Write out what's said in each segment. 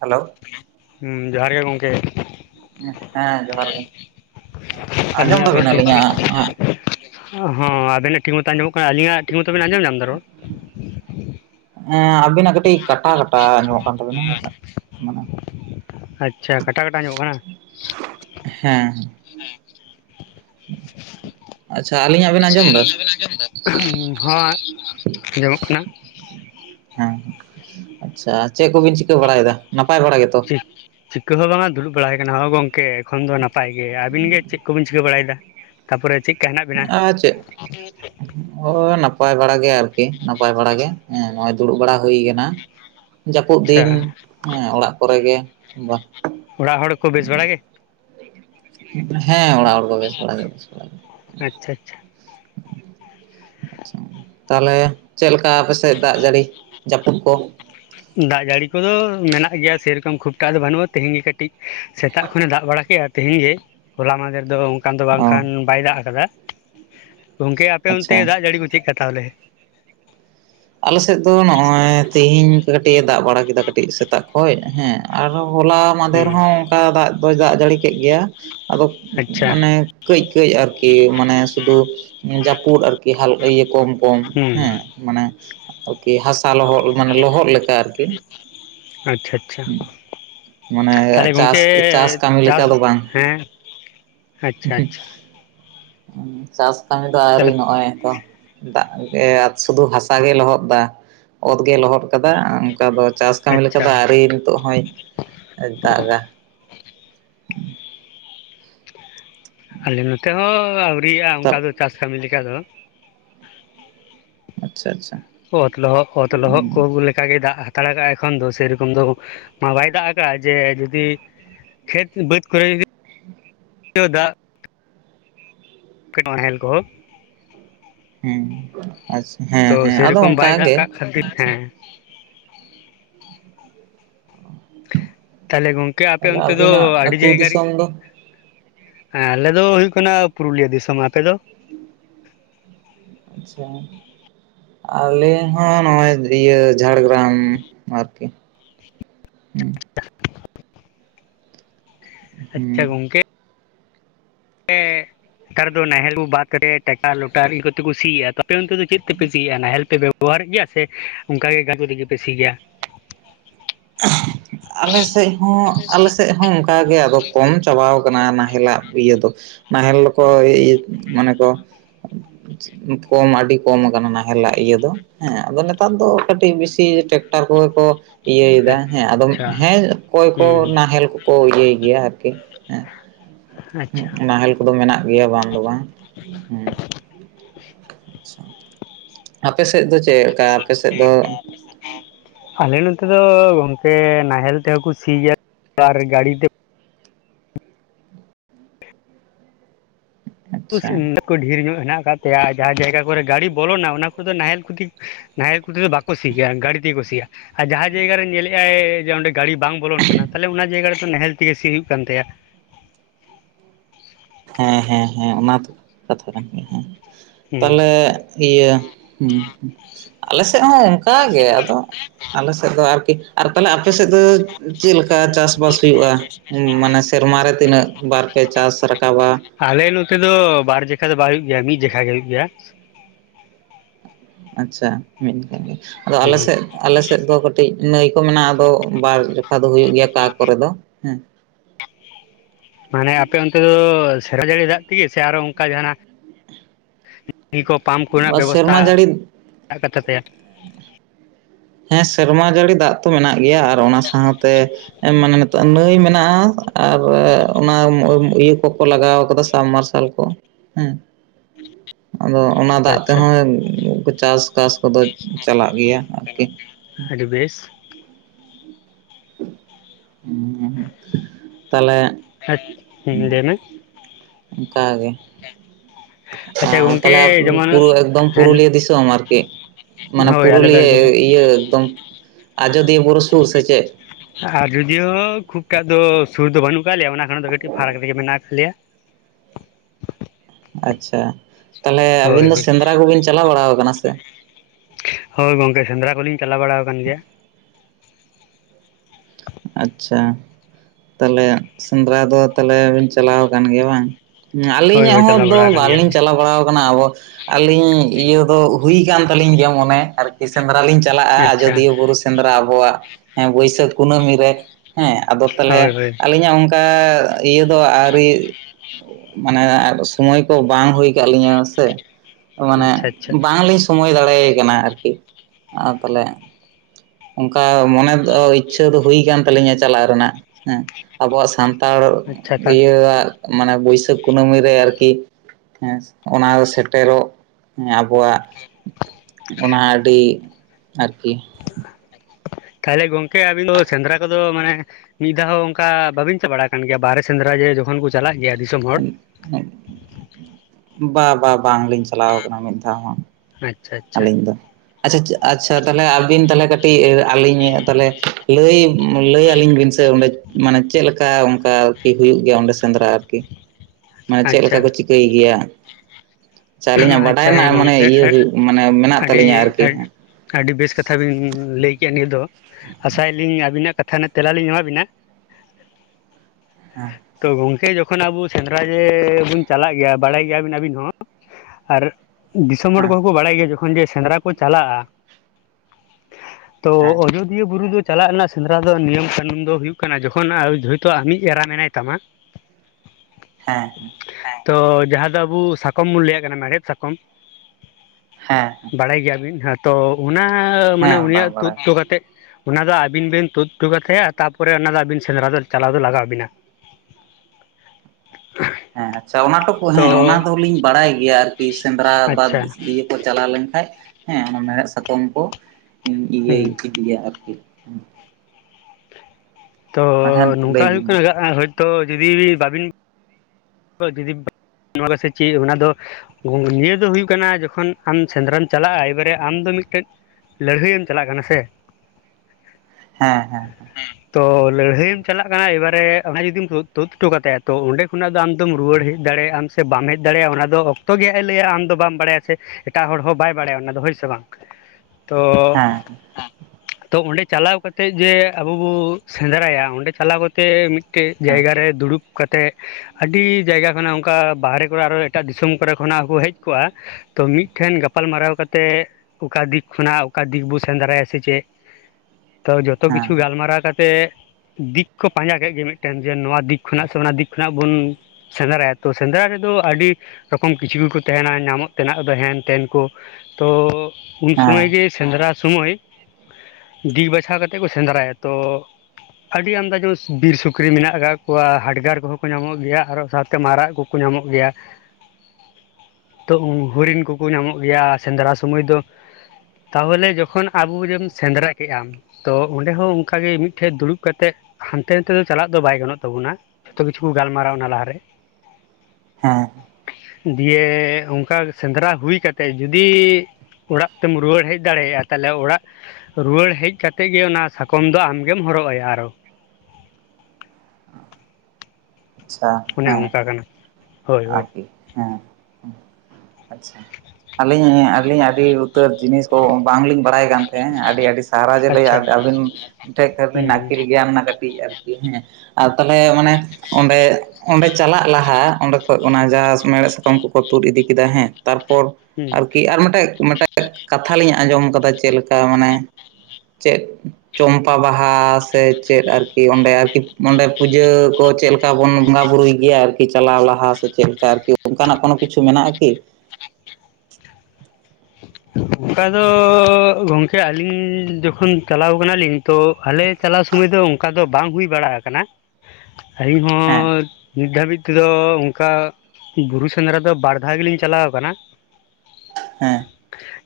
Hello ᱦᱮᱸ ᱡᱚᱦᱟᱨ ᱜᱮ ᱜᱚᱢᱠᱮ ᱦᱮᱸ ᱡᱚᱦᱟᱨ ᱜᱮ ᱟᱸᱡᱚᱢ ᱟᱹᱞᱤᱧᱟᱜ ᱨᱚᱲ ᱫᱟᱵᱤᱱ ᱴᱷᱤᱠ ᱟᱞᱤᱧᱟᱜ ᱦᱚᱸ ᱟᱵᱮᱱᱟᱜ ᱴᱷᱤᱠ ᱢᱚᱛᱚ ᱟᱸᱡᱚᱢᱚᱜ ᱠᱟᱱᱟ ᱟᱞᱤᱧᱟᱜ ᱴᱷᱤᱠ ᱢᱚᱛᱚ ᱵᱮᱱ ᱟᱸᱡᱚᱢ ᱧᱟᱢ ᱮᱫᱟ ᱨᱚᱲ ᱦᱮᱸ ᱟᱵᱤᱱᱟᱜ ᱠᱟᱹᱴᱤᱡ ᱠᱟᱴᱟ ᱠᱟᱴᱟ ᱟᱸᱡᱚᱢᱚᱜ ᱠᱟᱱ ᱛᱟᱵᱤᱱᱟ ᱦᱮᱸᱥᱮ ᱢᱟᱱᱮ ᱟᱪᱪᱷᱟ ᱠᱟᱴᱟ ᱠᱟᱴᱟ ᱟᱸᱡᱚᱢᱚᱜ ᱠᱟᱱᱟ ᱦᱮᱸ [unintelligible] ᱟᱪᱪᱷᱟ ᱟᱞᱤᱧᱟᱜ ᱟᱪᱪᱷᱟ ᱟᱹᱞᱤᱧᱟᱜ ᱵᱤᱱ ᱟᱸᱡᱚᱢᱮᱫᱟ ᱦᱚᱸ ᱟᱸᱡᱚᱢᱚᱜ ᱠᱟᱱᱟ ᱦᱮᱸ ᱟᱪᱪᱷᱟ ᱪᱮᱫ ᱠᱚᱵᱤᱱ ᱪᱤᱠᱟᱹ ᱵᱟᱲᱟᱭᱮᱫᱟ ᱱᱟᱯᱟᱭ ᱵᱟᱲᱟ ᱜᱮᱛᱚ ᱴᱷᱤᱠ ᱪᱤᱠᱟᱹ ᱦᱚᱸ ᱵᱟᱝᱟ ᱫᱩᱲᱩᱵ ᱵᱟᱲᱟᱭ ᱠᱟᱱᱟ ᱜᱚᱝᱠᱮ ᱮᱠᱷᱚᱱ ᱫᱚ ᱱᱟᱯᱟᱭ ᱜᱮ ᱟᱵᱤᱱ ᱜᱮ ᱪᱮᱫ ᱠᱚᱵᱤᱱ ᱪᱤᱠᱟᱹ ᱵᱟᱲᱟᱭᱮᱫᱟ ᱛᱟᱯᱚᱨᱮ ᱪᱮᱫ ᱞᱮᱠᱟ ᱦᱮᱱᱟᱜ ᱵᱤᱱᱟ ᱚᱻ ᱱᱟᱯᱟᱭ ᱵᱟᱲᱟ ᱜᱮ ᱟᱨᱠᱤ ᱱᱟᱯᱟᱭ ᱵᱟᱲᱟᱜ ᱜᱮ ᱦᱮᱸ ᱱᱚᱜ-ᱚᱭ ᱫᱩᱲᱩᱵ ᱵᱟᱲᱟ ᱦᱩᱭ ᱠᱟᱱᱟ ᱡᱟᱹᱯᱩᱫ ᱟᱪᱪᱷᱟ ᱫᱤᱱ ᱦᱮᱸ ᱚᱲᱟᱜ ᱠᱚᱨᱮᱜ ᱜᱮ ᱵᱟ- ᱚᱲᱟᱜ ᱦᱚᱲ ᱠᱚ ᱵᱮᱥ ᱵᱟᱲᱟ ᱜᱮ ᱦᱮᱸ ᱚᱲᱟᱜ ᱦᱚᱲ ᱠᱚ ᱵᱮᱥ ᱵᱟᱲᱟ ᱜᱮ ᱟᱪᱪᱷᱟ ᱟᱪᱪᱷᱟ ᱛᱟᱦᱚᱞᱮ ᱪᱮᱫ ᱞᱮᱠᱟ ᱟᱯᱮ ᱥᱮᱫ ᱫᱟᱜ ᱡᱟᱹᱲᱤ ᱡᱟᱹᱯᱩᱫ ᱠᱚ? ᱫᱟᱜ ᱡᱟᱹᱲᱤ ᱠᱚᱫᱚ ᱢᱮᱱᱟᱜ ᱜᱮᱭᱟ, ᱥᱮᱨᱚᱠᱚᱢ ᱠᱷᱩᱵᱽᱴᱟᱜ ᱫᱚ ᱵᱟᱹᱱᱩᱜᱼᱟ, ᱛᱮᱤᱦᱮᱧ ᱜᱮ ᱠᱟᱹᱴᱤᱡ ᱥᱮᱛᱟᱜ ᱠᱷᱚᱱᱮ ᱫᱟᱜ ᱵᱟᱲᱟ ᱠᱮᱫᱼᱟ᱾ ᱛᱮᱦᱮᱧ ᱜᱮ ᱦᱚᱞᱟ ᱢᱟᱦᱫᱮᱨ ᱫᱚ ᱠᱟᱱ ᱫᱚ ᱚ ᱵᱟᱝᱠᱷᱟᱱ ᱵᱟᱭ ᱫᱟᱜ ᱟᱠᱟᱫᱟ ᱜᱚᱝᱠᱮ ᱟᱯᱮ ᱚᱱᱛᱮ ᱟᱪᱪᱷᱟ ᱫᱟᱜ ᱡᱟᱹᱲᱤ ᱠᱚ ᱪᱮᱫ ᱠᱟ ᱛᱟᱦᱚᱞᱮ ᱟᱞᱮ ᱥᱮᱫ ᱫᱚ ᱱᱚᱜᱼᱚᱭ ᱛᱤᱦᱤᱧ ᱠᱟᱹᱴᱤᱡ ᱮ ᱫᱟᱜ ᱵᱟᱲᱟ ᱠᱮᱫᱟ ᱠᱟᱹᱴᱤᱡ ᱥᱮᱛᱟᱜ ᱠᱷᱚᱱ ᱦᱮᱸ ᱟᱨ ᱦᱚᱞᱟ ᱢᱟᱫᱮᱨ ᱦᱩᱸ ᱦᱚᱸ ᱚᱱᱠᱟ ᱫᱟᱜ ᱫᱚᱭ ᱫᱟᱜ ᱡᱟᱹᱲᱤ ᱠᱮᱫ ᱜᱮᱭᱟ ᱟᱫᱚ ᱟᱪᱪᱷᱟ ᱢᱟᱱᱮ ᱠᱟᱹᱡ ᱠᱟᱹᱡ ᱟᱨᱠᱤ ᱢᱟᱱᱮ ᱥᱩᱫᱷᱩ ᱡᱟᱹᱯᱩᱫ ᱟᱨᱠᱤ ᱦᱟᱞᱠᱟ ᱠᱚᱢ ᱠᱚᱢ ᱦᱩᱸ ᱦᱮᱸ ᱢᱟᱱᱮ ᱟᱨᱠᱤ ᱦᱟᱥᱟ ᱞᱚᱦᱚᱫ ᱢᱟᱱᱮ ᱞᱚᱦᱚᱫ ᱞᱮᱠᱟ ᱟᱨᱠᱤ ᱟᱪᱪᱷᱟ ᱟᱪᱪᱷᱟ ᱢᱟᱱᱮ ᱛᱟᱦᱚᱞᱮ ᱜᱚᱢᱠᱮ ᱪᱟᱥ ᱪᱟᱥ ᱠᱟᱹᱢᱤ ᱪᱟᱥ ᱞᱮᱠᱟ ᱫᱚ ᱵᱟᱝ ᱦᱮᱸ ᱟᱪᱪᱷᱟ ᱟᱪᱪᱷᱟ ᱪᱟᱥ ᱠᱟᱹᱢᱤ ᱫᱚ ᱟᱹᱣᱨᱤ ᱛᱟᱦᱚᱞᱮ ᱱᱚᱜᱼᱚᱭ ᱛᱚ ᱫᱟᱜ ᱜᱮ ᱥᱩᱫᱩ ᱦᱟᱥᱟ ᱜᱮ ᱞᱚᱦᱚᱫ ᱫᱟ ᱚᱛ ᱜᱮ ᱞᱚᱦᱚᱫ ᱠᱟᱫᱟ ᱚᱱᱠᱟ ᱫᱚ ᱪᱟᱥ ᱠᱟᱹᱢᱤ ᱞᱮᱠᱟ ᱟᱪᱪᱷᱟ ᱫᱚ ᱟᱹᱨᱤ ᱱᱤᱛᱚᱜ ᱦᱚᱸᱭ ᱮ ᱫᱟᱜ-ᱟ ᱟᱞᱮ ᱱᱚᱛᱮ ᱦᱚᱸ ᱟᱹᱣᱨᱤᱭᱜᱼᱟ ᱚᱱᱠᱟ ᱛᱚ ᱫᱚ ᱪᱟᱥ ᱠᱟᱹᱢᱤ ᱞᱮᱠᱟ ᱫᱚ᱾ ᱟᱪᱪᱷᱟ ᱟᱪᱪᱷᱟ ᱚᱛ ᱞᱚᱦᱚᱫ ᱚᱛ ᱞᱚᱦᱚᱫ ᱠᱚ ᱦᱩᱸ [inaudible] ᱞᱮᱠᱟ ᱜᱮ ᱫᱟᱜ ᱟᱲᱟᱜ ᱟᱭ ᱮᱠᱷᱚᱱ ᱫᱚ ᱥᱮᱨᱚᱠᱚᱢ ᱫᱚ ᱢᱟ ᱵᱟᱭ ᱫᱟᱜ ᱟᱠᱟᱜᱼᱟ ᱡᱮ ᱡᱩᱫᱤ ᱠᱷᱮᱛ ᱵᱟᱹᱫᱽ ᱠᱚᱨᱮ [inaudible] ᱫᱟᱜ ᱱᱟᱦᱮᱞ ᱠᱚ ᱦᱩᱸ ᱟᱪᱪᱷᱟ ᱦᱮᱸ ᱛᱚ ᱦᱮᱸ ᱟᱫᱚ ᱥᱮᱨᱚᱠᱚᱢ ᱚᱱᱠᱟ ᱵᱟᱭ ᱫᱟᱜ ᱜᱮ ᱠᱟᱜ ᱠᱷᱟᱹᱛᱤᱨ ᱟᱪᱪᱷᱟ ᱛᱮ ᱛᱟᱦᱞᱮ ᱜᱚᱝᱠᱮ ᱟᱯᱮ ᱛᱟᱦᱚᱞᱮ ᱚᱱᱛᱮ ᱫᱚ ᱟᱵᱤᱱᱟᱜ ᱟᱹᱰᱤ ᱟᱹᱛᱩ ᱡᱟᱭᱜᱟ ᱨᱮ ᱫᱤᱥᱚᱢ ᱫᱚ ᱦᱮᱸ ᱟᱞᱮ ᱫᱚ ᱦᱩᱭᱩᱜ ᱠᱟᱱᱟ, ᱯᱩᱨᱩᱞᱤᱭᱟᱹ ᱫᱤᱥᱚᱢ᱾ ᱟᱯᱮ ᱫᱚ? ᱟᱪᱪᱷᱟ ᱟᱞᱮ ᱦᱚᱸ ᱱᱚᱜᱼᱚᱭ ᱤᱭᱟᱹ ᱡᱷᱟᱲᱜᱨᱟᱢ ᱟᱨᱠᱤ ᱦᱮᱸ ᱟᱪᱪᱷᱟ ᱦᱩᱸ ᱜᱚᱝᱠᱮ ᱮ ᱚᱠᱟ ᱨᱮᱫᱚ ᱱᱟᱦᱮᱞ ᱠᱚ ᱵᱟᱫᱽ ᱠᱟᱛᱮ ᱴᱟᱠᱴᱟᱨ ᱞᱚᱴᱟᱨᱤ ᱠᱚᱛᱮ ᱠᱚ ᱥᱤᱭᱮᱫᱼᱟ ᱛᱚ ᱟᱯᱮ ᱚᱱᱛᱮ ᱫᱚ ᱪᱮᱫ ᱛᱮᱯᱮ ᱥᱤ ᱭᱟ ᱱᱟᱦᱮᱞ ᱯᱮ ᱵᱮ ᱵᱮᱵᱚᱦᱟᱨᱮᱫ ᱜᱮᱭᱟ ᱥᱮ ᱚᱱᱠᱟᱜᱮ ᱠᱟᱢᱤ ᱞᱟᱹᱜᱤᱫ ᱯᱮ ᱥᱤ ᱜᱮᱭᱟ? ᱟᱞᱮ ᱥᱮᱫ ᱦᱚᱸ ᱟᱞᱮ ᱥᱮᱫ ᱦᱚᱸ ᱚᱱᱠᱟ ᱜᱮ ᱟᱫᱚ ᱠᱚᱢ ᱪᱟᱵᱟᱣ ᱠᱟᱱᱟ ᱱᱟᱦᱮᱞᱟᱜ᱾ ᱤᱭᱟᱹ ᱫᱚ ᱱᱟᱦᱮᱞ ᱫᱚ ᱠᱚ ᱢᱟᱱᱮ ᱠᱚ ᱠᱚᱢ ᱟᱹᱰᱤ ᱠᱚᱢ ᱠᱟᱱᱟ ᱱᱟᱦᱮᱞᱟᱜ ᱤᱭᱟᱹ ᱫᱚ᱾ ᱦᱮᱸ ᱟᱫᱚ ᱱᱮᱛᱟᱨ ᱫᱚ ᱠᱟᱹᱴᱤᱡ ᱵᱮᱥᱤ ᱴᱨᱟᱠᱴᱟᱨ ᱠᱚᱜᱮ ᱠᱚᱼᱼ ᱦᱮᱸ ᱟᱫᱚᱢ ᱟᱪᱪᱷᱟ ᱦᱮᱸ ᱚᱠᱚᱭ ᱠᱚ ᱦᱩᱸ ᱱᱟᱦᱮᱞ ᱠᱚᱠᱚ ᱤᱭᱟᱹᱭ ᱜᱮᱭᱟ ᱟᱨᱠᱤ ᱟᱪᱪᱷᱟ ᱱᱟᱦᱮᱞ ᱠᱚᱫᱚ ᱢᱮᱱᱟᱜ ᱜᱮᱭᱟ ᱵᱟᱝ ᱫᱚ ᱵᱟᱝ [inaudible] ᱦᱮᱸ ᱟᱯᱮ ᱥᱮᱫ ᱫᱚ ᱪᱮᱫᱠᱟ ᱟᱯᱮ ᱥᱮᱫ ᱫᱚ ᱟᱞᱮ ᱱᱚᱛᱮ ᱫᱚ ᱜᱚᱝᱠᱮ ᱱᱟᱦᱮᱞ ᱛᱮᱦᱚᱸ ᱠᱚ ᱥᱤᱭᱟ ᱟᱨ ᱜᱟᱹᱲᱤ ᱛᱮ ᱟᱪᱪᱷᱟ ᱰᱷᱮᱨ ᱧᱚᱜ ᱦᱮᱱᱟᱜ ᱟᱠᱟᱫ ᱛᱟᱭᱟ᱾ ᱡᱟᱦᱟᱸ ᱡᱟᱭᱜᱟ ᱠᱚᱨᱮ ᱜᱟᱹᱰᱤ ᱵᱚᱞᱚᱱᱟ ᱚᱱᱟ ᱠᱚᱫᱚ ᱱᱟᱦᱮᱞ ᱠᱚᱛᱮ ᱱᱟᱦᱮᱞ ᱠᱚᱛᱮ ᱫᱚ ᱵᱟᱠᱚ ᱥᱤᱭᱟ ᱜᱟᱹᱲᱤ ᱛᱮᱜᱮᱠᱚ ᱥᱤᱭᱟ ᱟᱨ ᱡᱟᱦᱟᱸ ᱡᱟᱭᱜᱟ ᱨᱮ ᱧᱮᱞᱮᱫ ᱟᱭ ᱡᱮ ᱚᱸᱰᱮ ᱜᱟᱹᱰᱤ ᱵᱟᱝ ᱵᱚᱞᱚᱱ ᱠᱟᱱᱟ ᱛᱟᱦᱚᱞᱮ ᱚᱱᱟ ᱡᱟᱭᱜᱟ ᱨᱮᱫᱚ ᱱᱟᱦᱮᱞ ᱛᱮᱜᱮ ᱥᱤ ᱦᱩᱭᱩᱜ ᱠᱟᱱ ᱛᱟᱭᱟ᱾ ᱦᱮᱸ ᱦᱮᱸ ᱦᱮᱸ ᱚᱱᱟ ᱫᱚ ᱠᱟᱛᱷᱟ ᱠᱟᱱ ᱜᱮᱭᱟ ᱦᱮᱸ ᱦᱩᱸ ᱛᱟᱦᱞᱮ ᱤᱭᱟᱹ ᱦᱮᱸ ᱟᱞᱮ ᱥᱮᱫ ᱦᱚᱸ ᱚᱱᱠᱟᱜᱮ ᱟᱫᱚ ᱟᱞᱮᱥᱮᱫ ᱫᱚ ᱟᱨᱠᱤ ᱛᱟᱦᱚᱞᱮ ᱟᱯᱮ ᱥᱮᱫ ᱫᱚ ᱪᱮᱫᱠᱟ ᱪᱟᱥᱵᱟᱥ ᱦᱩᱭᱩᱜᱼᱟ, ᱢᱟᱱᱮ ᱥᱮᱨᱢᱟᱨᱮ ᱛᱤᱱᱟᱹᱜ ᱵᱟᱨᱯᱮ ᱪᱟᱥ ᱨᱟᱠᱟᱵᱟ ᱟᱞᱮ ᱱᱚᱛᱮ ᱫᱚ ᱵᱟᱨ ᱡᱟᱠᱟᱷᱟ ᱫᱚ ᱵᱟᱭ ᱦᱩᱭᱩᱜ ᱜᱮᱭᱟ ᱢᱤᱫ ᱡᱜᱟᱷᱟ ᱜᱮ ᱦᱩᱭᱩᱜ ᱜᱮᱭᱟ᱾ ᱟᱪᱪᱷᱟ ᱢᱤᱫ ᱡᱚᱠᱷᱟ ᱟᱫᱚ ᱟᱞᱮ ᱦᱩᱸ ᱥᱮᱫ ᱟᱞᱮ ᱥᱮᱫ ᱫᱚ ᱠᱟᱹᱴᱤᱡ ᱱᱟᱹᱭ ᱠᱚ ᱢᱮᱱᱟᱜᱼᱟ ᱟᱫᱚ ᱵᱟᱨ ᱡᱚᱠᱷᱟ ᱫᱚ ᱦᱩᱭᱩᱜ ᱜᱮᱭᱟ ᱠᱟ ᱠᱚᱨᱮ ᱫᱚ ᱦᱮᱸ ᱢᱟᱱᱮ ᱟᱯᱮ ᱚᱱᱛᱮ ᱫᱚ ᱥᱮᱨᱢᱟ ᱡᱟᱹᱲᱤ ᱫᱟᱜ ᱛᱮᱜᱮ ᱥᱮ ᱟᱨᱚ ᱚᱱᱠᱟ ᱡᱟᱦᱟᱸᱱᱟᱜ ᱱᱤᱭᱟᱹ ᱠᱚ ᱯᱟᱢ ᱠᱚᱨᱮᱱᱟᱜ ᱵᱮᱵᱚᱥᱛᱟ ᱥᱮᱨᱢᱟ ᱡᱟᱹᱲᱤ ᱦᱮᱱᱟᱜ ᱠᱟᱜ ᱛᱟᱯᱮᱭᱟ ᱦᱮᱸ ᱥᱮᱨᱢᱟ ᱡᱟᱹᱲᱤ ᱫᱟᱜ ᱛᱚ ᱢᱮᱱᱟᱜ ᱜᱮᱭᱟ ᱟᱨ ᱚᱱᱟ ᱥᱟᱶᱛᱮ ᱢᱟᱱᱮ ᱱᱟᱹᱭ ᱢᱮᱱᱟᱜᱼᱟ ᱟᱨ ᱚᱱᱟ ᱤᱭᱟᱹ ᱠᱚᱠᱚ ᱞᱟᱜᱟᱣ ᱠᱟᱫᱟ ᱥᱟᱵ ᱢᱟᱨᱥᱟᱞ ᱠᱚ᱾ ᱦᱩ ᱟᱫᱚ ᱚᱱᱟ ᱫᱟᱜ ᱟᱪᱪᱷᱟ ᱛᱮᱦᱚᱸ ᱪᱟᱥᱵᱟᱥ ᱠᱚᱫᱚ ᱪᱟᱞᱟᱜ ᱜᱮᱭᱟ ᱟᱨᱠᱤ ᱟᱹᱰᱤ ᱵᱮᱥ ᱛᱟᱦᱞᱮ ᱦᱮᱸ ᱞᱟᱹᱭ ᱢᱮ ᱚᱱᱠᱟ ᱜᱮ ᱟᱪᱪᱷᱟ ᱦᱚ ᱜᱚᱝᱠᱮ ᱛᱟᱦᱞᱮ ᱡᱮᱢᱚᱱ ᱯᱩᱨᱟ. ᱮᱠᱫᱚᱢ ᱦᱮᱸ ᱯᱩᱨᱩᱞᱤᱭᱟᱹ ᱫᱤᱥᱚᱢ ᱟᱨᱠᱤ ᱢᱟᱱᱮ ᱦᱳᱭ ᱟᱞᱮ ᱫᱚ ᱯᱩᱨᱩᱞᱤᱭᱟᱹ ᱮᱠᱫᱚᱢ ᱤᱭᱟᱹ ᱮᱠᱫᱚᱢ ᱟᱡᱚᱫᱤᱭᱟᱹ ᱵᱩᱨᱩ ᱥᱩᱨ ᱥᱮ ᱪᱮᱫ ᱟᱨ ᱡᱳᱫᱤᱭ ᱦᱚᱸ ᱠᱷᱩᱵᱴᱟᱜ ᱫᱚ ᱥᱩᱨ ᱫᱚ ᱵᱟᱹᱱᱩᱜ ᱟᱠᱟᱫ ᱞᱮᱭᱟ ᱚᱱᱟ ᱠᱷᱚᱡ ᱫᱚ ᱠᱟᱹᱴᱤᱡ ᱯᱷᱟᱨᱟᱠ ᱨᱮᱜᱮ ᱢᱮᱱᱟᱜ ᱟᱠᱟᱫ ᱞᱮᱭᱟ ᱟᱪᱪᱷᱟ ᱛᱟᱦᱞᱮ ᱦᱳᱭ ᱟᱹᱵᱤᱱ ᱫᱚ ᱦᱳᱭ ᱥᱮᱸᱫᱽᱨᱟ ᱠᱚᱵᱤᱱ ᱪᱟᱞᱟᱣ ᱵᱟᱲᱟ ᱠᱟᱱᱟ ᱥᱮ ᱦᱳᱭ ᱜᱚᱝᱠᱮ ᱥᱮᱸᱫᱽᱨᱟ ᱠᱚᱞᱤᱧ ᱪᱟᱞᱟᱣ ᱵᱟᱲᱟ ᱟᱠᱟᱱ ᱜᱮᱭᱟ ᱟᱪᱪᱷᱟ ᱛᱟᱦᱞᱮ ᱥᱮᱸᱫᱽᱨᱟ ᱫᱚ ᱛᱟᱦᱞᱮ ᱵᱮᱱ ᱪᱟᱞᱟᱣ ᱟᱠᱟᱱ ᱜᱮᱭᱟ ᱵᱟᱝ ᱦᱳᱭ ᱟᱹᱞᱤᱧᱟᱜ ᱦᱳᱭ ᱦᱚᱸ ᱪᱟᱞᱟᱣ ᱫᱚ ᱵᱟᱲᱟ ᱟᱠᱟᱱ ᱵᱟᱞᱤᱧ ᱜᱮᱭᱟᱞᱤᱧ ᱪᱟᱞᱟᱣ ᱵᱟᱲᱟ ᱠᱟᱱᱟ ᱟᱵᱚ ᱟᱹᱞᱤᱧ ᱤᱭᱟᱹ ᱫᱚ ᱦᱩᱭ ᱠᱟᱱ ᱛᱟᱞᱤᱧ ᱜᱮᱭᱟ ᱢᱚᱱᱮ ᱟᱨᱠᱤ ᱥᱮᱸᱫᱽᱨᱟ ᱞᱤᱧ ᱪᱟᱞᱟᱜᱼᱟ ᱟᱪᱪᱷᱟ ᱟᱡᱚᱫᱤᱭᱟᱹ ᱵᱩᱨᱩ ᱥᱮᱸᱫᱽᱨᱟ ᱟᱵᱚᱣᱟᱜ ᱵᱟᱹᱭᱥᱟᱹᱠᱷ ᱠᱩᱱᱟᱹᱢᱤ ᱨᱮ ᱦᱮᱸ ᱟᱫᱚ ᱦᱳᱭ ᱛᱟᱦᱚᱞᱮ ᱦᱳᱭ ᱟᱹᱞᱤᱧᱟᱜ ᱚᱱᱠᱟ ᱤᱭᱟᱹ ᱫᱚ ᱟᱹᱣᱨᱤ ᱢᱟᱱᱮ ᱥᱚᱢᱚᱭ ᱠᱚ ᱵᱟᱝ ᱦᱩᱭ ᱠᱟᱜ ᱞᱤᱧᱟᱹ ᱥᱮ ᱟᱪᱪᱷᱟ ᱢᱟᱱᱮ ᱟᱪᱪᱷᱟ ᱵᱟᱝ ᱞᱤᱧ ᱥᱚᱢᱚᱭ ᱫᱟᱲᱮᱭ ᱠᱟᱱᱟ ᱟᱨᱠᱤ ᱛᱟᱦᱚᱞᱮ ᱚᱱᱠᱟ ᱢᱚᱱᱮ ᱫᱚ ᱤᱪᱪᱷᱟᱹ ᱫᱚ ᱦᱩᱭ ᱟᱠᱟᱱ ᱛᱟᱞᱤᱧᱟ ᱪᱟᱞᱟᱜ ᱨᱮᱱᱟᱜ ᱦᱮᱸ ᱟᱵᱚᱣᱟᱜ ᱥᱟᱱᱛᱟᱲ ᱟᱪᱪᱷᱟ ᱛᱟ ᱤᱭᱟᱹᱣᱟᱜ ᱢᱟᱱᱮ ᱵᱟᱹᱭᱥᱟᱹᱠᱷ ᱠᱩᱱᱟᱹᱢᱤ ᱨᱮ ᱟᱨᱠᱤ ᱦᱮᱸ ᱚᱱᱟ ᱥᱮᱴᱮᱨᱚᱜ ᱟᱵᱚᱣᱟᱜ ᱚᱱᱟ ᱟᱹᱰᱤ ᱟᱨᱠᱤ ᱛᱟᱦᱚᱞᱮ ᱜᱚᱝᱠᱮ ᱟᱵᱤᱱ ᱫᱚ ᱥᱮᱸᱫᱽᱨᱟ ᱠᱚᱫᱚ ᱢᱟᱱᱮ ᱢᱤᱫ ᱫᱷᱟᱣ ᱦᱚᱸ ᱚᱱᱠᱟ ᱵᱟᱹᱵᱤᱱ ᱪᱟ ᱵᱟᱲᱟ ᱠᱟᱱ ᱜᱮᱭᱟ ᱵᱟᱨᱦᱮ ᱥᱮᱸᱫᱽᱨᱟ ᱡᱮ ᱡᱚᱠᱷᱚᱱ ᱠᱚ ᱪᱟᱞᱟᱜ ᱜᱮᱭᱟ ᱫᱤᱥᱚᱢ ᱦᱚᱲ ᱵᱟ ᱵᱟ ᱵᱟᱝᱞᱤᱧ ᱪᱟᱞᱟᱣ ᱠᱟᱱᱟ ᱢᱤᱫ ᱫᱷᱟᱣ ᱦᱚᱸ ᱟᱪᱪᱷᱟ ᱟᱪᱪᱷᱟ ᱟᱹᱞᱤᱧ ᱫᱚ ᱟᱪᱪᱷᱟ ᱟᱪᱪᱷᱟ ᱛᱟᱦᱞᱮ ᱟᱵᱤᱱ ᱛᱟᱦᱞᱮ ᱠᱟᱹᱴᱤᱡ ᱟᱹᱞᱤᱧ ᱛᱟᱦᱞᱮ ᱞᱟᱹᱭ ᱞᱟᱹᱭ ᱟᱹᱞᱤᱧ ᱵᱤᱱ ᱥᱮ ᱚᱸᱰᱮ ᱢᱟᱱᱮ ᱪᱮᱫᱞᱮᱠᱟ ᱚᱱᱠᱟ ᱟᱨᱠᱤ ᱦᱩᱭᱩᱜ ᱜᱮᱭᱟ ᱚᱸᱰᱮ ᱥᱮᱸᱫᱽᱨᱟ ᱟᱨᱠᱤ ᱢᱟᱱᱮ ᱪᱮᱫ ᱟᱪᱪᱷᱟ ᱞᱮᱠᱟ ᱠᱚ ᱪᱤᱠᱟᱹᱭ ᱜᱮᱭᱟ ᱟᱪᱪᱷᱟ ᱟᱹᱞᱤᱧᱟᱜ ᱵᱟᱰᱟᱭ ᱟᱪᱪᱷᱟ ᱦᱮᱸ ᱨᱮᱱᱟᱜ ᱢᱟᱱᱮ ᱤᱭᱟᱹ ᱜᱚᱝᱠᱮ ᱦᱩᱭᱩᱜ ᱢᱟᱱᱮ ᱢᱮᱱᱟᱜ ᱛᱟ ᱞᱤᱧᱟᱹ ᱟᱹᱰᱤ ᱟᱨᱠᱤ ᱦᱮᱸ ᱟᱹᱰᱤ ᱵᱮᱥ ᱠᱟᱛᱷᱟ ᱵᱤᱱ ᱞᱟᱹᱭ ᱠᱮᱜᱼᱟ ᱱᱤᱭᱟᱹ ᱫᱚ ᱟᱥᱟᱭ ᱟᱞᱤᱧ ᱟᱹᱵᱤᱱᱟᱜ ᱠᱟᱛᱷᱟ ᱨᱮᱱᱟᱜ ᱛᱮᱞᱟᱞᱤᱧ ᱮᱢᱟᱵᱤᱱᱟ ᱦᱮᱸ ᱛᱚ ᱜᱚᱝᱠᱮ ᱡᱚᱠᱷᱚᱱ ᱟᱵᱚ ᱥᱮᱸᱫᱽᱨᱟ ᱡᱮ ᱵᱚᱱ ᱪᱟᱞᱟᱜ ᱜᱮᱭᱟ ᱵᱟᱲᱟᱭ ᱜᱮᱭᱟᱵᱤᱱ ᱟᱵᱤᱱ ᱦᱚᱸ ᱟᱨ ᱫᱤᱥᱟᱹᱢ ᱦᱚᱲ ᱦᱮᱸ ᱠᱚᱦᱚᱸ ᱠᱚ ᱵᱟᱲᱟᱭ ᱜᱮᱭᱟ ᱡᱚᱠᱷᱚᱱ ᱠᱷᱚᱱ ᱡᱮ ᱥᱮᱸᱫᱽᱨᱟ ᱠᱚ ᱪᱟᱞᱟᱜᱼᱟ ᱛᱚ ᱦᱮᱸ ᱚᱡᱳᱫ ᱟᱡᱚᱫᱤᱭᱟᱹ ᱵᱩᱨᱩ ᱫᱚ ᱪᱟᱞᱟᱜ ᱨᱮᱱᱟᱜ ᱥᱮᱸᱫᱽᱨᱟ ᱫᱚ ᱱᱤᱭᱚᱢ ᱠᱟᱹᱱᱩᱱ ᱫᱚ ᱦᱩᱭᱩᱜ ᱠᱟᱱᱟ ᱡᱚᱠᱷᱚᱱ ᱦᱟᱸᱜ ᱦᱳᱭᱛᱳ ᱟᱢᱤᱡ ᱮᱨᱟ ᱢᱮᱱᱟᱭ ᱛᱟᱢᱟ ᱦᱮᱸ ᱛᱚ ᱡᱟᱦᱟᱸ ᱫᱚ ᱟᱵᱚ ᱥᱟᱠᱚᱢ ᱵᱚᱱ ᱞᱟᱹᱭᱟᱜ ᱠᱟᱱᱟ ᱢᱮᱲᱦᱮᱫ ᱥᱟᱠᱚᱢ ᱦᱮᱸ ᱵᱟᱲᱟᱭ ᱜᱮᱭᱟ ᱵᱤᱱ ᱛᱚ ᱚᱱᱟ ᱢᱟᱱᱮ ᱦᱮᱸ ᱩᱱᱤᱭᱟᱜ ᱵᱟᱝ ᱛᱩᱫ ᱵᱟᱲᱟᱭ ᱠᱟᱛᱮᱫ ᱚᱱᱟ ᱫᱚ ᱟᱹᱵᱤᱱ ᱵᱤᱱ ᱛᱩᱫ ᱦᱚᱴᱚ ᱠᱟᱛᱟᱭᱟ ᱛᱟᱯᱚᱨᱮ ᱚᱱᱟ ᱫᱚ ᱟᱹᱵᱤᱱ ᱥᱮᱸᱫᱽᱨᱟ ᱫᱚ ᱪᱟᱞᱟᱣ ᱫᱚ ᱞᱟᱜᱟᱣ ᱵᱤᱱᱟ ᱦᱮᱸ ᱟᱪᱪᱷᱟ ᱚᱱᱟ ᱴᱚᱠᱚ ᱛᱚ ᱦᱮᱸ ᱚᱱᱟ ᱫᱚᱞᱤᱧ ᱵᱟᱲᱟᱭ ᱜᱮᱭᱟ ᱟᱨᱠᱤ ᱥᱮᱸᱫᱽᱨᱟ ᱵᱟᱫ ᱟᱪᱪᱷᱟ ᱤᱭᱟ. ᱠᱚ ᱪᱟᱞᱟᱣ ᱞᱮᱱᱠᱷᱟ ᱦᱮᱸ ᱚᱱᱟ ᱢᱮᱲᱦᱮᱫ ᱥᱟᱠᱚᱢ ᱠᱚ ᱤᱭᱟ. ᱦᱮᱸ ᱤᱫᱤᱭᱟ ᱟᱨᱠᱤ ᱛᱚ ᱦᱮᱸ ᱛᱚ ᱱᱚᱝᱠᱟ ᱞᱟᱹᱭ ᱦᱩᱭᱩᱜ ᱵᱤᱱ ᱠᱟᱱᱟ ᱦᱳᱭᱛᱳ ᱡᱩᱫᱤ ᱵᱟᱵᱤᱱ ᱡᱩᱫᱤ ᱥᱮ ᱪᱮᱫ ᱚᱱᱟ ᱫᱚ ᱱᱤᱭᱟᱹ ᱫᱚ ᱦᱩᱭᱩᱜ ᱠᱟᱱᱟ ᱡᱚᱠᱷᱚᱱ ᱟᱢ ᱥᱮᱸᱫᱽᱨᱟᱢ ᱪᱟᱞᱟᱜᱼᱟ ᱮᱭᱵᱟᱨᱮ ᱟᱢ ᱫᱚ ᱢᱤᱫᱴᱮᱡ ᱞᱟᱹᱲᱦᱟᱹᱭᱮᱢ ᱪᱟᱞᱟᱜ ᱠᱟᱱᱟ ᱥᱮ ᱦᱮᱸ ᱦᱮᱸ ᱛᱚ ᱞᱟᱹᱲᱦᱟᱹᱭᱮᱢ ᱪᱟᱞᱟᱜ ᱠᱟᱱᱟ ᱮᱵᱟᱨᱮ ᱚᱱᱟ ᱡᱩᱫᱤᱢ ᱛᱩᱫ ᱦᱚᱴᱚ ᱠᱟᱛᱟᱭᱟ ᱛᱚ ᱚᱸᱰᱮ ᱠᱷᱚᱱᱟᱜ ᱫᱚ ᱟᱢ ᱮᱫᱚᱢ ᱨᱩᱣᱟᱹᱲ ᱦᱮᱡ ᱫᱟᱲᱮᱭᱟᱜᱼᱟᱢ ᱥᱮ ᱵᱟᱢ ᱦᱮᱡ ᱫᱟᱲᱮᱭᱟᱜᱼᱟ ᱚᱱᱟ ᱫᱚ ᱚᱠᱛᱚ ᱜᱮ ᱦᱟᱸᱜ ᱮ ᱞᱟᱹᱭᱟ ᱟᱢ ᱫᱚ ᱵᱟᱢ ᱵᱟᱲᱟᱭᱟ ᱥᱮ ᱮᱴᱟᱜ ᱦᱚᱲ ᱦᱚᱸ ᱵᱟᱭ ᱵᱟᱲᱟᱭᱟ ᱚᱱᱟ ᱫᱚ ᱦᱳᱭ ᱥᱮ ᱵᱟᱝ ᱛᱚ ᱦᱮᱸ ᱛᱚ ᱚᱸᱰᱮ ᱪᱟᱞᱟᱣ ᱠᱟᱛᱮᱜ ᱡᱮ ᱟᱵᱚ ᱵᱚ ᱥᱮᱸᱫᱽᱨᱟᱭᱟ ᱚᱸᱰᱮ ᱪᱟᱞᱟᱣ ᱠᱟᱛᱮ ᱢᱤᱫ ᱢᱤᱫᱴᱮᱡ ᱦᱮᱸ ᱡᱟᱭᱜᱟ ᱨᱮ ᱫᱩᱲᱩᱵ ᱠᱟᱛᱮ ᱟᱹᱰᱤ ᱡᱟᱭᱜᱟ ᱠᱷᱚᱱᱟᱜ ᱚᱱᱠᱟ ᱵᱟᱦᱨᱮ ᱠᱚᱨᱮ ᱟᱨᱚ ᱮᱴᱟᱜ ᱫᱤᱥᱚᱢ ᱠᱚᱨᱮ ᱠᱷᱚᱱᱟᱜ ᱠᱚ ᱦᱮᱡ ᱠᱚᱜᱼᱟ ᱛᱚ ᱢᱤᱫ ᱴᱷᱮᱱ ᱜᱟᱯᱟᱞ ᱢᱟᱨᱟᱣ ᱠᱟᱛᱮᱫ ᱚᱠᱟ ᱫᱤᱠ ᱠᱷᱚᱱᱟᱜ ᱚᱠᱟ ᱫᱤᱠ ᱵᱚ ᱥᱮᱱ ᱫᱟᱨᱟᱭᱟ ᱥᱮ ᱪᱮᱫ, ᱛᱚ ᱡᱚᱛᱚ ᱦᱮᱸ ᱠᱤᱪᱷᱩ ᱜᱟᱞᱢᱟᱨᱟᱣ ᱠᱟᱛᱮᱜ ᱫᱤᱠ ᱠᱚ ᱯᱟᱸᱡᱟ ᱠᱮᱫ ᱜᱮ ᱢᱤᱫᱴᱮᱱ ᱡᱮ ᱱᱚᱣᱟ ᱫᱤᱠ ᱠᱷᱚᱱᱟᱜ ᱥᱮ ᱚᱱᱟ ᱫᱤᱠ ᱠᱷᱚᱱᱟᱜ ᱵᱚᱱ ᱥᱮᱸᱫᱽᱨᱟᱭᱟ ᱛᱚ ᱥᱮᱸᱫᱽᱨᱟ ᱨᱮᱫᱚ ᱟᱹᱰᱤ ᱛᱚᱠᱷᱚᱱ ᱠᱤᱪᱷᱩ ᱫᱤᱱᱠᱚ ᱛᱟᱦᱮᱱᱟ ᱧᱟᱢᱚᱜ ᱛᱮᱱᱟᱜ ᱫᱚ ᱦᱮᱱ ᱛᱮᱱ ᱠᱚ ᱛᱚ ᱩᱱ ᱦᱮᱸ ᱥᱚᱢᱚᱭ ᱜᱮ ᱥᱮᱸᱫᱽᱨᱟ ᱥᱚᱢᱚᱭ ᱫᱤᱠ ᱵᱟᱪᱷᱟᱣ ᱠᱟᱛᱮᱫ ᱠᱚ ᱥᱮᱸᱫᱽᱨᱟᱭᱟ ᱛᱚ ᱟᱹᱰᱤ ᱟᱢᱫᱟ ᱡᱮ ᱵᱤᱨ ᱥᱩᱠᱨᱤ ᱢᱮᱱᱟᱜ ᱟᱠᱟᱫ ᱠᱚᱣᱟ ᱦᱟᱰᱜᱟᱨ ᱠᱚᱦᱚᱸ ᱠᱚ ᱧᱟᱢᱚᱜ ᱜᱮᱭᱟ ᱟᱨᱚ ᱥᱟᱶᱛᱮ ᱢᱟᱨᱟᱜ ᱠᱚᱠᱚ ᱧᱟᱢᱚᱜ ᱜᱮᱭᱟ ᱛᱚ ᱦᱚᱨᱤᱱ ᱠᱚᱠᱚ ᱧᱟᱢᱚᱜ ᱜᱮᱭᱟ ᱥᱮᱸᱫᱽᱨᱟ ᱥᱚᱢᱚᱭ ᱫᱚ ᱛᱟᱦᱚᱞᱮ ᱡᱚᱠᱷᱚᱱ ᱟᱵᱚ ᱡᱮᱢ ᱥᱮᱸᱫᱽᱨᱟ ᱠᱮᱫᱮᱜᱼᱟᱢ ᱛᱚ ᱚᱸᱰᱮ ᱦᱚᱸ ᱚᱱᱠᱟ ᱜᱮ ᱢᱤᱫᱴᱷᱮᱱ ᱫᱩᱲᱩᱵ ᱠᱟᱛᱮᱜ ᱦᱟᱱᱛᱮ ᱱᱟᱛᱮ ᱫᱚ ᱪᱟᱞᱟᱜ ᱫᱚ ᱵᱟᱭ ᱜᱟᱱᱚᱜ ᱛᱟᱵᱚᱱᱟ ᱡᱚᱛᱚ ᱠᱤᱪᱷᱩ ᱠᱚ ᱜᱟᱞᱢᱟᱨᱟᱣᱟ ᱚᱱᱟ ᱞᱟᱦᱟᱨᱮ ᱦᱮᱸ ᱫᱤᱭᱮ ᱚᱱᱠᱟ ᱥᱮᱸᱫᱽᱨᱟ ᱦᱩᱭ ᱠᱟᱛᱮ ᱡᱩᱫᱤ ᱚᱲᱟᱜ ᱛᱮᱢ ᱨᱩᱣᱟᱹᱲ ᱦᱮᱡ ᱫᱟᱲᱮᱭᱟᱜᱼᱟ ᱛᱟᱦᱚᱞᱮ ᱚᱲᱟᱜ ᱨᱩᱣᱟᱹᱲ ᱦᱮᱡ ᱠᱟᱛᱮ ᱜᱮ ᱚᱱᱟ ᱥᱟᱠᱚᱢ ᱫᱚ ᱟᱢᱜᱮᱢ ᱦᱚᱨᱚᱜ ᱟᱭᱟ ᱟᱨᱚ ᱟᱪᱪᱷᱟ ᱚᱱᱮ ᱦᱮᱸ ᱚᱱᱠᱟ ᱠᱟᱱᱟ ᱦᱳᱭ ᱦᱳᱭ ᱟᱨᱠᱤ ᱦᱮᱸ ᱟᱪᱪᱷᱟ ᱟᱹᱞᱤᱧ ᱟᱹᱞᱤᱧ ᱟᱹᱰᱤ ᱩᱛᱟᱹᱨ ᱡᱤᱱᱤᱥ ᱠᱚ ᱵᱟᱝᱞᱤᱧ ᱵᱟᱲᱟᱭ ᱠᱟᱱ ᱛᱟᱦᱮᱸᱫ ᱟᱹᱰᱤ ᱟᱹᱰᱤ ᱥᱟᱨᱦᱟᱣᱮ ᱞᱟᱹᱭᱟ ᱟᱪᱪᱷᱟ ᱟᱹᱵᱤᱱ ᱴᱷᱮᱡ ᱦᱩᱸ ᱠᱷᱚᱱ ᱟᱹᱠᱤᱞ ᱜᱮᱭᱟᱢ ᱱᱟ ᱠᱟᱹᱴᱤᱡ ᱦᱮᱸ ᱟᱨ ᱛᱟᱦᱚᱞᱮ ᱢᱟᱱᱮ ᱚᱸᱰᱮ ᱚᱸᱰᱮ ᱪᱟᱞᱟᱜ ᱞᱟᱦᱟ ᱚᱸᱰᱮ ᱚᱱᱟ ᱡᱟᱦᱟᱸ ᱢᱮᱲᱮᱫ ᱥᱟᱠᱟᱢ ᱠᱚᱠᱚ ᱛᱩᱫ ᱤᱫᱤ ᱠᱮᱫᱟ ᱦᱮᱸ ᱛᱟᱨᱯᱚᱨ ᱦᱩᱸ ᱟᱨᱠᱤ ᱟᱨ ᱢᱤᱫᱴᱮᱫ ᱠᱟᱛᱷᱟᱞᱤᱤᱧ ᱟᱸᱡᱚᱢ ᱟᱠᱟᱫᱟ ᱪᱮᱫ ᱞᱮᱠᱟ ᱢᱟᱱᱮ ᱪᱮᱫ ᱪᱚᱢᱯᱟ ᱵᱟᱦᱟ ᱥᱮ ᱪᱮᱫ ᱟᱨᱠᱤ ᱚᱸᱰᱮ ᱟᱨᱠᱤ ᱚᱸᱰᱮ ᱯᱩᱡᱟᱹ ᱠᱚ ᱪᱮᱫᱠᱟ ᱪᱮᱫᱠᱟ ᱵᱚᱱ ᱵᱚᱸᱜᱟ ᱵᱩᱨᱩᱭ ᱜᱮᱭᱟ ᱟᱨᱠᱤ ᱪᱟᱞᱟᱣ ᱞᱟᱦᱟ ᱥᱮ ᱪᱮᱫ ᱞᱮᱠᱟ ᱟᱨᱠᱤ ᱚᱱᱠᱟᱱᱟᱜ ᱠᱳᱱᱳ ᱠᱤᱪᱷᱩ ᱢᱮᱱᱟᱜᱼᱟ ᱠᱤ ᱚᱱᱠᱟ ᱫᱚ ᱜᱚᱝᱠᱮ ᱟᱹᱞᱤᱧ ᱡᱚᱠᱷᱚᱱ ᱪᱟᱞᱟᱣ ᱠᱟᱱᱟᱞᱤᱧ ᱛᱚ ᱟᱞᱮ ᱪᱟᱞᱟᱣ ᱥᱚᱢᱚᱭ ᱫᱚ ᱚᱱᱠᱟ ᱫᱚ ᱵᱟᱝ ᱦᱩᱭ ᱵᱟᱲᱟ ᱟᱠᱟᱱᱟ ᱟᱹᱞᱤᱧ ᱦᱚᱸ ᱦᱮᱸ ᱱᱤᱛ ᱫᱷᱟᱹᱵᱤᱡ ᱛᱮᱫᱚ ᱚᱱᱠᱟ ᱵᱩᱨᱩ ᱥᱮᱸᱫᱽᱨᱟ ᱫᱚ ᱵᱟᱨ ᱫᱷᱟᱣ ᱜᱮᱞᱤᱧ ᱪᱟᱞᱟᱣ ᱠᱟᱱᱟ ᱦᱮᱸ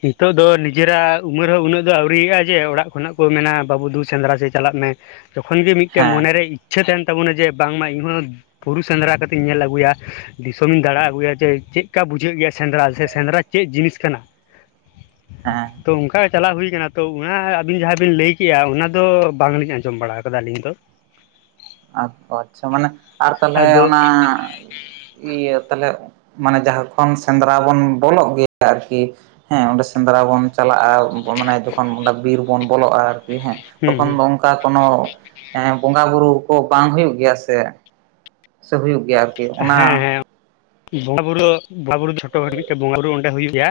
ᱱᱤᱛᱚᱜ ᱫᱚ ᱱᱤᱡᱮᱨᱟᱜ ᱩᱢᱟᱹᱨ ᱦᱚᱸ ᱩᱱᱟᱹᱜ ᱫᱚ ᱟᱹᱣᱨᱤᱭᱮᱫᱼᱟ ᱡᱮ ᱚᱲᱟᱜ ᱠᱷᱚᱱᱟᱜ ᱠᱚ ᱢᱮᱱᱟ ᱵᱟᱹᱵᱩ ᱫᱩ ᱥᱮᱸᱫᱽᱨᱟ ᱥᱮ ᱪᱟᱞᱟᱜ ᱢᱮ ᱡᱚᱠᱷᱚᱱ ᱜᱮ ᱢᱤᱫᱴᱮᱱ ᱦᱮᱸ ᱢᱚᱱᱮᱨᱮ ᱤᱪᱪᱷᱟᱹ ᱛᱟᱦᱮᱸᱱ ᱛᱟᱵᱚᱱᱟ ᱡᱮ ᱵᱟᱝᱢᱟ ᱤᱧᱦᱚᱸ ᱵᱩᱨᱩ ᱥᱮᱸᱫᱽᱨᱟ ᱠᱟᱛᱮᱧ ᱧᱮᱞ ᱟᱹᱜᱩᱭᱟ ᱫᱤᱥᱚᱢᱤᱧ ᱫᱟᱬᱟ ᱟᱹᱜᱩᱭᱟ ᱡᱮ ᱪᱮᱫᱠᱟ ᱵᱩᱡᱷᱟᱹᱜ ᱜᱮᱭᱟ ᱥᱮᱸᱫᱽᱨᱟ ᱥᱮ ᱥᱮᱸᱫᱽᱨᱟ ᱪᱮᱫ ᱡᱤᱱᱤᱥ ᱠᱟᱱᱟ ᱦᱮᱸ ᱛᱚ ᱚᱱᱠᱟ ᱜᱮ ᱪᱟᱞᱟᱣ ᱦᱩᱭ ᱠᱟᱱᱟ ᱛᱚ ᱚᱱᱟ ᱟᱹᱵᱤᱱ ᱡᱟᱦᱟᱸ ᱵᱤᱱ ᱞᱟᱹᱭ ᱠᱮᱫᱮᱜᱼᱟ ᱚᱱᱟ ᱫᱚ ᱵᱟᱝᱞᱤᱧ ᱟᱸᱡᱚᱢ ᱵᱟᱲᱟ ᱟᱠᱟᱫᱟ ᱟᱹᱞᱤᱧ ᱫᱚ ᱟᱪᱪᱷᱟ ᱢᱟᱱᱮ ᱟᱨ ᱛᱟᱦᱚᱞᱮ ᱟᱫᱚ ᱚᱱᱟ ᱤᱭᱟᱹ ᱛᱟᱦᱚᱞᱮ ᱢᱟᱱᱮ ᱡᱟᱦᱟᱸ ᱠᱷᱚᱱ ᱥᱮᱸᱫᱽᱨᱟ ᱵᱚᱱ ᱵᱚᱞᱚᱜ ᱜᱮᱭᱟ ᱟᱨᱠᱤ ᱦᱮᱸ ᱚᱸᱰᱮ ᱥᱮᱸᱫᱽᱨᱟ ᱵᱚᱱ ᱪᱟᱞᱟᱜᱼᱟ ᱢᱟᱱᱮ ᱡᱚᱠᱷᱚᱱ ᱚᱰᱮ ᱵᱤᱨ ᱵᱚᱱ ᱵᱚᱞᱚᱜᱼᱟ ᱟᱨᱠᱤ ᱦᱮᱸ ᱦᱩᱸ ᱛᱚᱠᱷᱚᱱ ᱦᱩᱸ ᱫᱚ ᱚᱱᱠᱟ ᱚᱱᱠᱟ ᱠᱳᱱᱳ ᱵᱚᱸᱜᱟ ᱵᱩᱨᱩ ᱠᱚ ᱵᱟᱝ ᱦᱩᱭᱩᱜ ᱜᱮᱭᱟ ᱥᱮ ᱥᱮ ᱦᱩᱭᱩᱜ ᱜᱮᱭᱟ ᱟᱨᱠᱤ ᱚᱱᱟ ᱦᱮᱸ ᱦᱮᱸ ᱵᱚᱸᱜᱟ ᱵᱩᱨᱩ ᱵᱚᱸᱜᱟ ᱵᱩᱨᱩ ᱫᱚ ᱪᱷᱳᱴᱳ ᱦᱚᱲ ᱢᱤᱫᱴᱮᱱ ᱵᱚᱸᱜᱟ ᱵᱩᱨᱩ ᱚᱸᱰᱮ ᱦᱩᱭᱩᱜ ᱜᱮᱭᱟ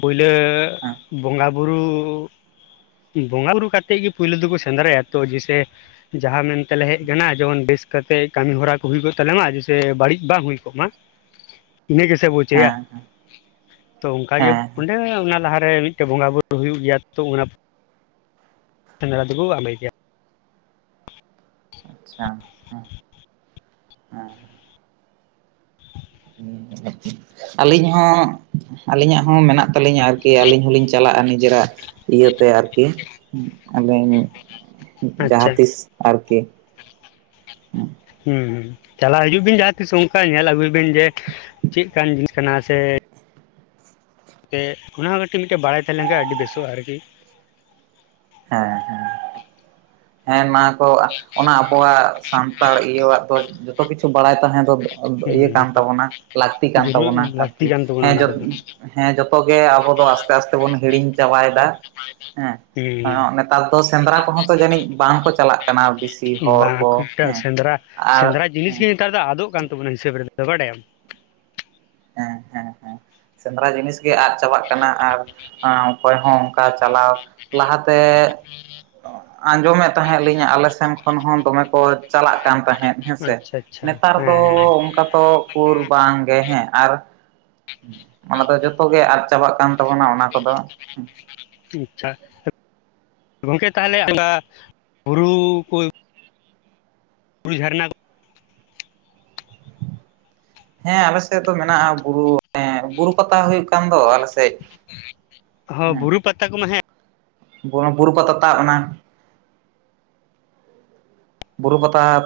ᱯᱳᱭᱞᱳ ᱦᱮᱸ ᱵᱚᱸᱜᱟ ᱵᱩᱨᱩ ᱵᱚᱸᱜᱟ ᱵᱩᱨᱩ ᱠᱟᱛᱮᱫ ᱜᱮ ᱯᱩᱭᱞᱳ ᱫᱚᱠᱚ ᱥᱮᱸᱫᱽᱨᱟᱭᱟ ᱛᱚ ᱡᱮ ᱥᱮ ᱡᱟᱦᱟᱸ ᱢᱮᱱᱛᱮᱞᱮ ᱦᱮᱡ ᱟᱠᱟᱱᱟ ᱡᱮᱢᱚᱱ ᱵᱮᱥ ᱠᱟᱛᱮ ᱠᱟᱹᱢᱤ ᱦᱚᱨᱟ ᱠᱚ ᱦᱩᱭ ᱠᱚᱜ ᱛᱟᱞᱮ ᱢᱟ ᱥᱮ ᱵᱟᱹᱲᱤᱡ ᱵᱟᱝ ᱦᱩᱭ ᱠᱚᱜ ᱢᱟ ᱤᱱᱟᱹ ᱜᱮ ᱥᱮ ᱵᱚ ᱪᱟᱹᱭᱟ ᱦᱮᱸ ᱛᱚ ᱚᱱᱠᱟᱜᱮ ᱦᱮᱸ ᱚᱸᱰᱮ ᱚᱱᱟ ᱞᱟᱦᱟᱨᱮ ᱢᱤᱫ ᱢᱤᱫᱴᱮᱱ ᱵᱚᱸᱜᱟ ᱵᱳᱨᱳ ᱦᱩᱭᱩᱜ ᱜᱮᱭᱟ ᱛᱚ ᱚᱱᱟ ᱟᱞᱟᱹᱭ ᱜᱮᱭᱟ ᱟᱪᱪᱷᱟ ᱦᱮᱸ ᱟᱹᱞᱤᱧ ᱦᱚᱸ ᱟᱹᱞᱤᱧᱟᱜ ᱦᱚᱸ ᱢᱮᱱᱟᱜ ᱛᱟᱹᱞᱤᱧ ᱟᱨᱠᱤ ᱟᱹᱞᱤᱧ ᱦᱚᱞᱤᱧ ᱪᱟᱞᱟᱜᱼᱟ ᱱᱤᱡᱮᱨᱟᱜ ᱤᱭᱟᱹᱛᱮ ᱟᱨᱠᱤ ᱟᱹᱞᱤᱧ ᱟᱪᱪᱷ ᱡᱟᱦᱟᱸ ᱛᱤᱥ ᱟᱨᱠᱤ ᱦᱮᱸ ᱦᱮ ᱪᱟᱞᱟᱣ ᱦᱤᱡᱩᱜ ᱵᱤᱱ ᱡᱟᱦᱟᱸ ᱛᱤᱥ ᱚᱱᱠᱟ ᱧᱮᱞ ᱟᱹᱜᱩᱭ ᱵᱤᱱ ᱡᱮ ᱪᱮᱫ ᱠᱟᱱ ᱡᱤᱱᱤᱥ ᱠᱟᱱᱟ ᱥᱮ ᱚᱱᱟ ᱦᱚᱸ ᱠᱟᱹᱴᱤᱡ ᱢᱤᱫᱴᱮᱱ ᱵᱟᱲᱟᱭ ᱛᱟᱦᱮᱸ ᱞᱮᱱ ᱠᱷᱟᱱ ᱟᱹᱰᱤ ᱵᱮᱥᱚᱜᱼᱟ ᱟᱨᱠᱤ ᱦᱮᱸ ᱦᱮᱸ ᱦᱮ ᱢᱟ ᱛᱚ ᱚᱱᱟ ᱠᱚᱣᱟᱜ ᱥᱟᱱᱛᱟᱲ ᱤᱭᱟᱹᱣᱟᱜ ᱫᱚ ᱡᱚᱛᱚ ᱠᱤᱪᱷᱩ ᱵᱟᱲᱟᱭ ᱛᱟᱦᱮᱸ ᱫᱚ ᱦᱩᱸ ᱤᱭᱟᱹ ᱠᱟᱱ ᱛᱟᱵᱚᱱᱟ ᱞᱟᱹᱠᱛᱤ ᱠᱟᱱ ᱡᱟᱹᱨᱩᱲ ᱛᱟᱵᱚᱱᱟ ᱞᱟᱹᱠᱛᱤ ᱟᱨᱠᱤ ᱠᱟᱱ ᱛᱟᱵᱚᱱᱟ ᱦᱮᱸ ᱚᱱᱟ ᱡᱚ ᱠᱚᱫᱚ ᱦᱮᱸ ᱡᱚᱛᱚ ᱜᱮ ᱟᱵᱚ ᱫᱚ ᱟᱥᱛᱮ ᱟᱥᱛᱮ ᱵᱚᱱ ᱦᱤᱲᱤᱧ ᱪᱟᱵᱟᱭ ᱫᱟ [unintelligible] ᱮ ᱱᱮᱛᱟᱨ ᱫᱚ ᱥᱮᱸᱫᱽᱨᱟ ᱠᱚᱦᱚᱸ ᱛᱚ ᱡᱟᱹᱱᱤᱡ ᱵᱟᱝ ᱠᱚ ᱪᱟᱞᱟᱜ ᱠᱟᱱᱟ ᱵᱮᱥᱤ ᱦᱚᱲ ᱵᱟᱝ ᱠᱚ ᱠᱷᱩᱵᱴᱟ ᱦᱮᱸ ᱥᱮᱸᱫᱽᱨᱟ ᱟᱨ ᱥᱮᱸᱫᱽᱨᱟ ᱡᱤᱱᱤᱥ ᱜᱮ ᱦᱮᱸ ᱱᱮᱛᱟᱨ ᱫᱚ ᱟᱫᱚᱜ ᱠᱟᱱ ᱛᱟᱵᱚᱱᱟ ᱦᱤᱥᱟᱹᱵ ᱨᱮᱫᱚ ᱵᱟᱰᱟᱭᱟᱢ ᱦᱮᱸ ᱦᱮᱸ ᱦᱮᱸ ᱥᱮᱸᱫᱽᱨᱟ ᱡᱤᱱᱤᱥ ᱜᱮ ᱟᱫ ᱪᱟᱵᱟᱜ ᱠᱟᱱᱟ ᱟᱨ ᱚᱠᱚᱭ ᱦᱚᱸ ᱚᱱᱠᱟ ᱪᱟᱞᱟᱣ ᱞᱟᱦᱟᱛᱮ ᱟᱸᱡᱚᱢᱮᱫ ᱛᱟᱦᱮᱸᱫ ᱞᱤᱧ ᱟᱞᱮ ᱥᱮᱱ ᱠᱷᱚᱱ ᱦᱚᱸ ᱫᱚ ᱢᱮ ᱠᱚ ᱪᱟᱞᱟᱜ ᱠᱟᱱ ᱛᱟᱦᱮᱸᱫ ᱦᱮᱸ ᱥᱮ ᱟᱪᱪᱷᱟ ᱟᱪᱪᱷᱟ ᱱᱮᱛᱟᱨ ᱦᱮᱸ ᱫᱚ ᱚᱱᱠᱟ ᱛᱚ ᱩᱠᱩᱨ ᱵᱟᱝ ᱜᱮ ᱦᱮᱸ ᱟᱨ ᱚᱱᱟ ᱫᱚ ᱡᱚᱛᱚ ᱜᱮ ᱟᱫ ᱪᱟᱵᱟᱜ ᱠᱟᱱ ᱛᱟᱵᱚᱱᱟ ᱚᱱᱟ ᱠᱚᱫᱚ ᱟᱪᱪᱷᱟ ᱜᱚᱝᱠᱮ ᱛᱟᱦᱚᱞᱮ ᱦᱩᱨᱩ ᱠᱚ ᱵᱩᱨᱩ ᱡᱷᱟᱨᱱᱟ ᱠᱚ ᱦᱮᱸ ᱟᱞᱮ ᱥᱮᱫ ᱫᱚ ᱢᱮᱱᱟᱜᱼᱟ ᱵᱩᱨᱩ ᱵᱩᱨᱩ ᱯᱟᱛᱟ ᱦᱩᱭᱩᱜ ᱠᱟᱱ ᱫᱚ ᱟᱞᱮ ᱥᱮᱫ ᱦᱚᱸ ᱦᱮᱸ ᱵᱩᱨᱩ ᱯᱟᱛᱟ ᱠᱚᱢᱟ ᱦᱮᱸ ᱵᱩᱨᱩ ᱯᱟᱛᱟ ᱛᱟᱵ ᱮᱱᱟ ᱵᱩᱨᱩ ᱯᱟᱛᱟ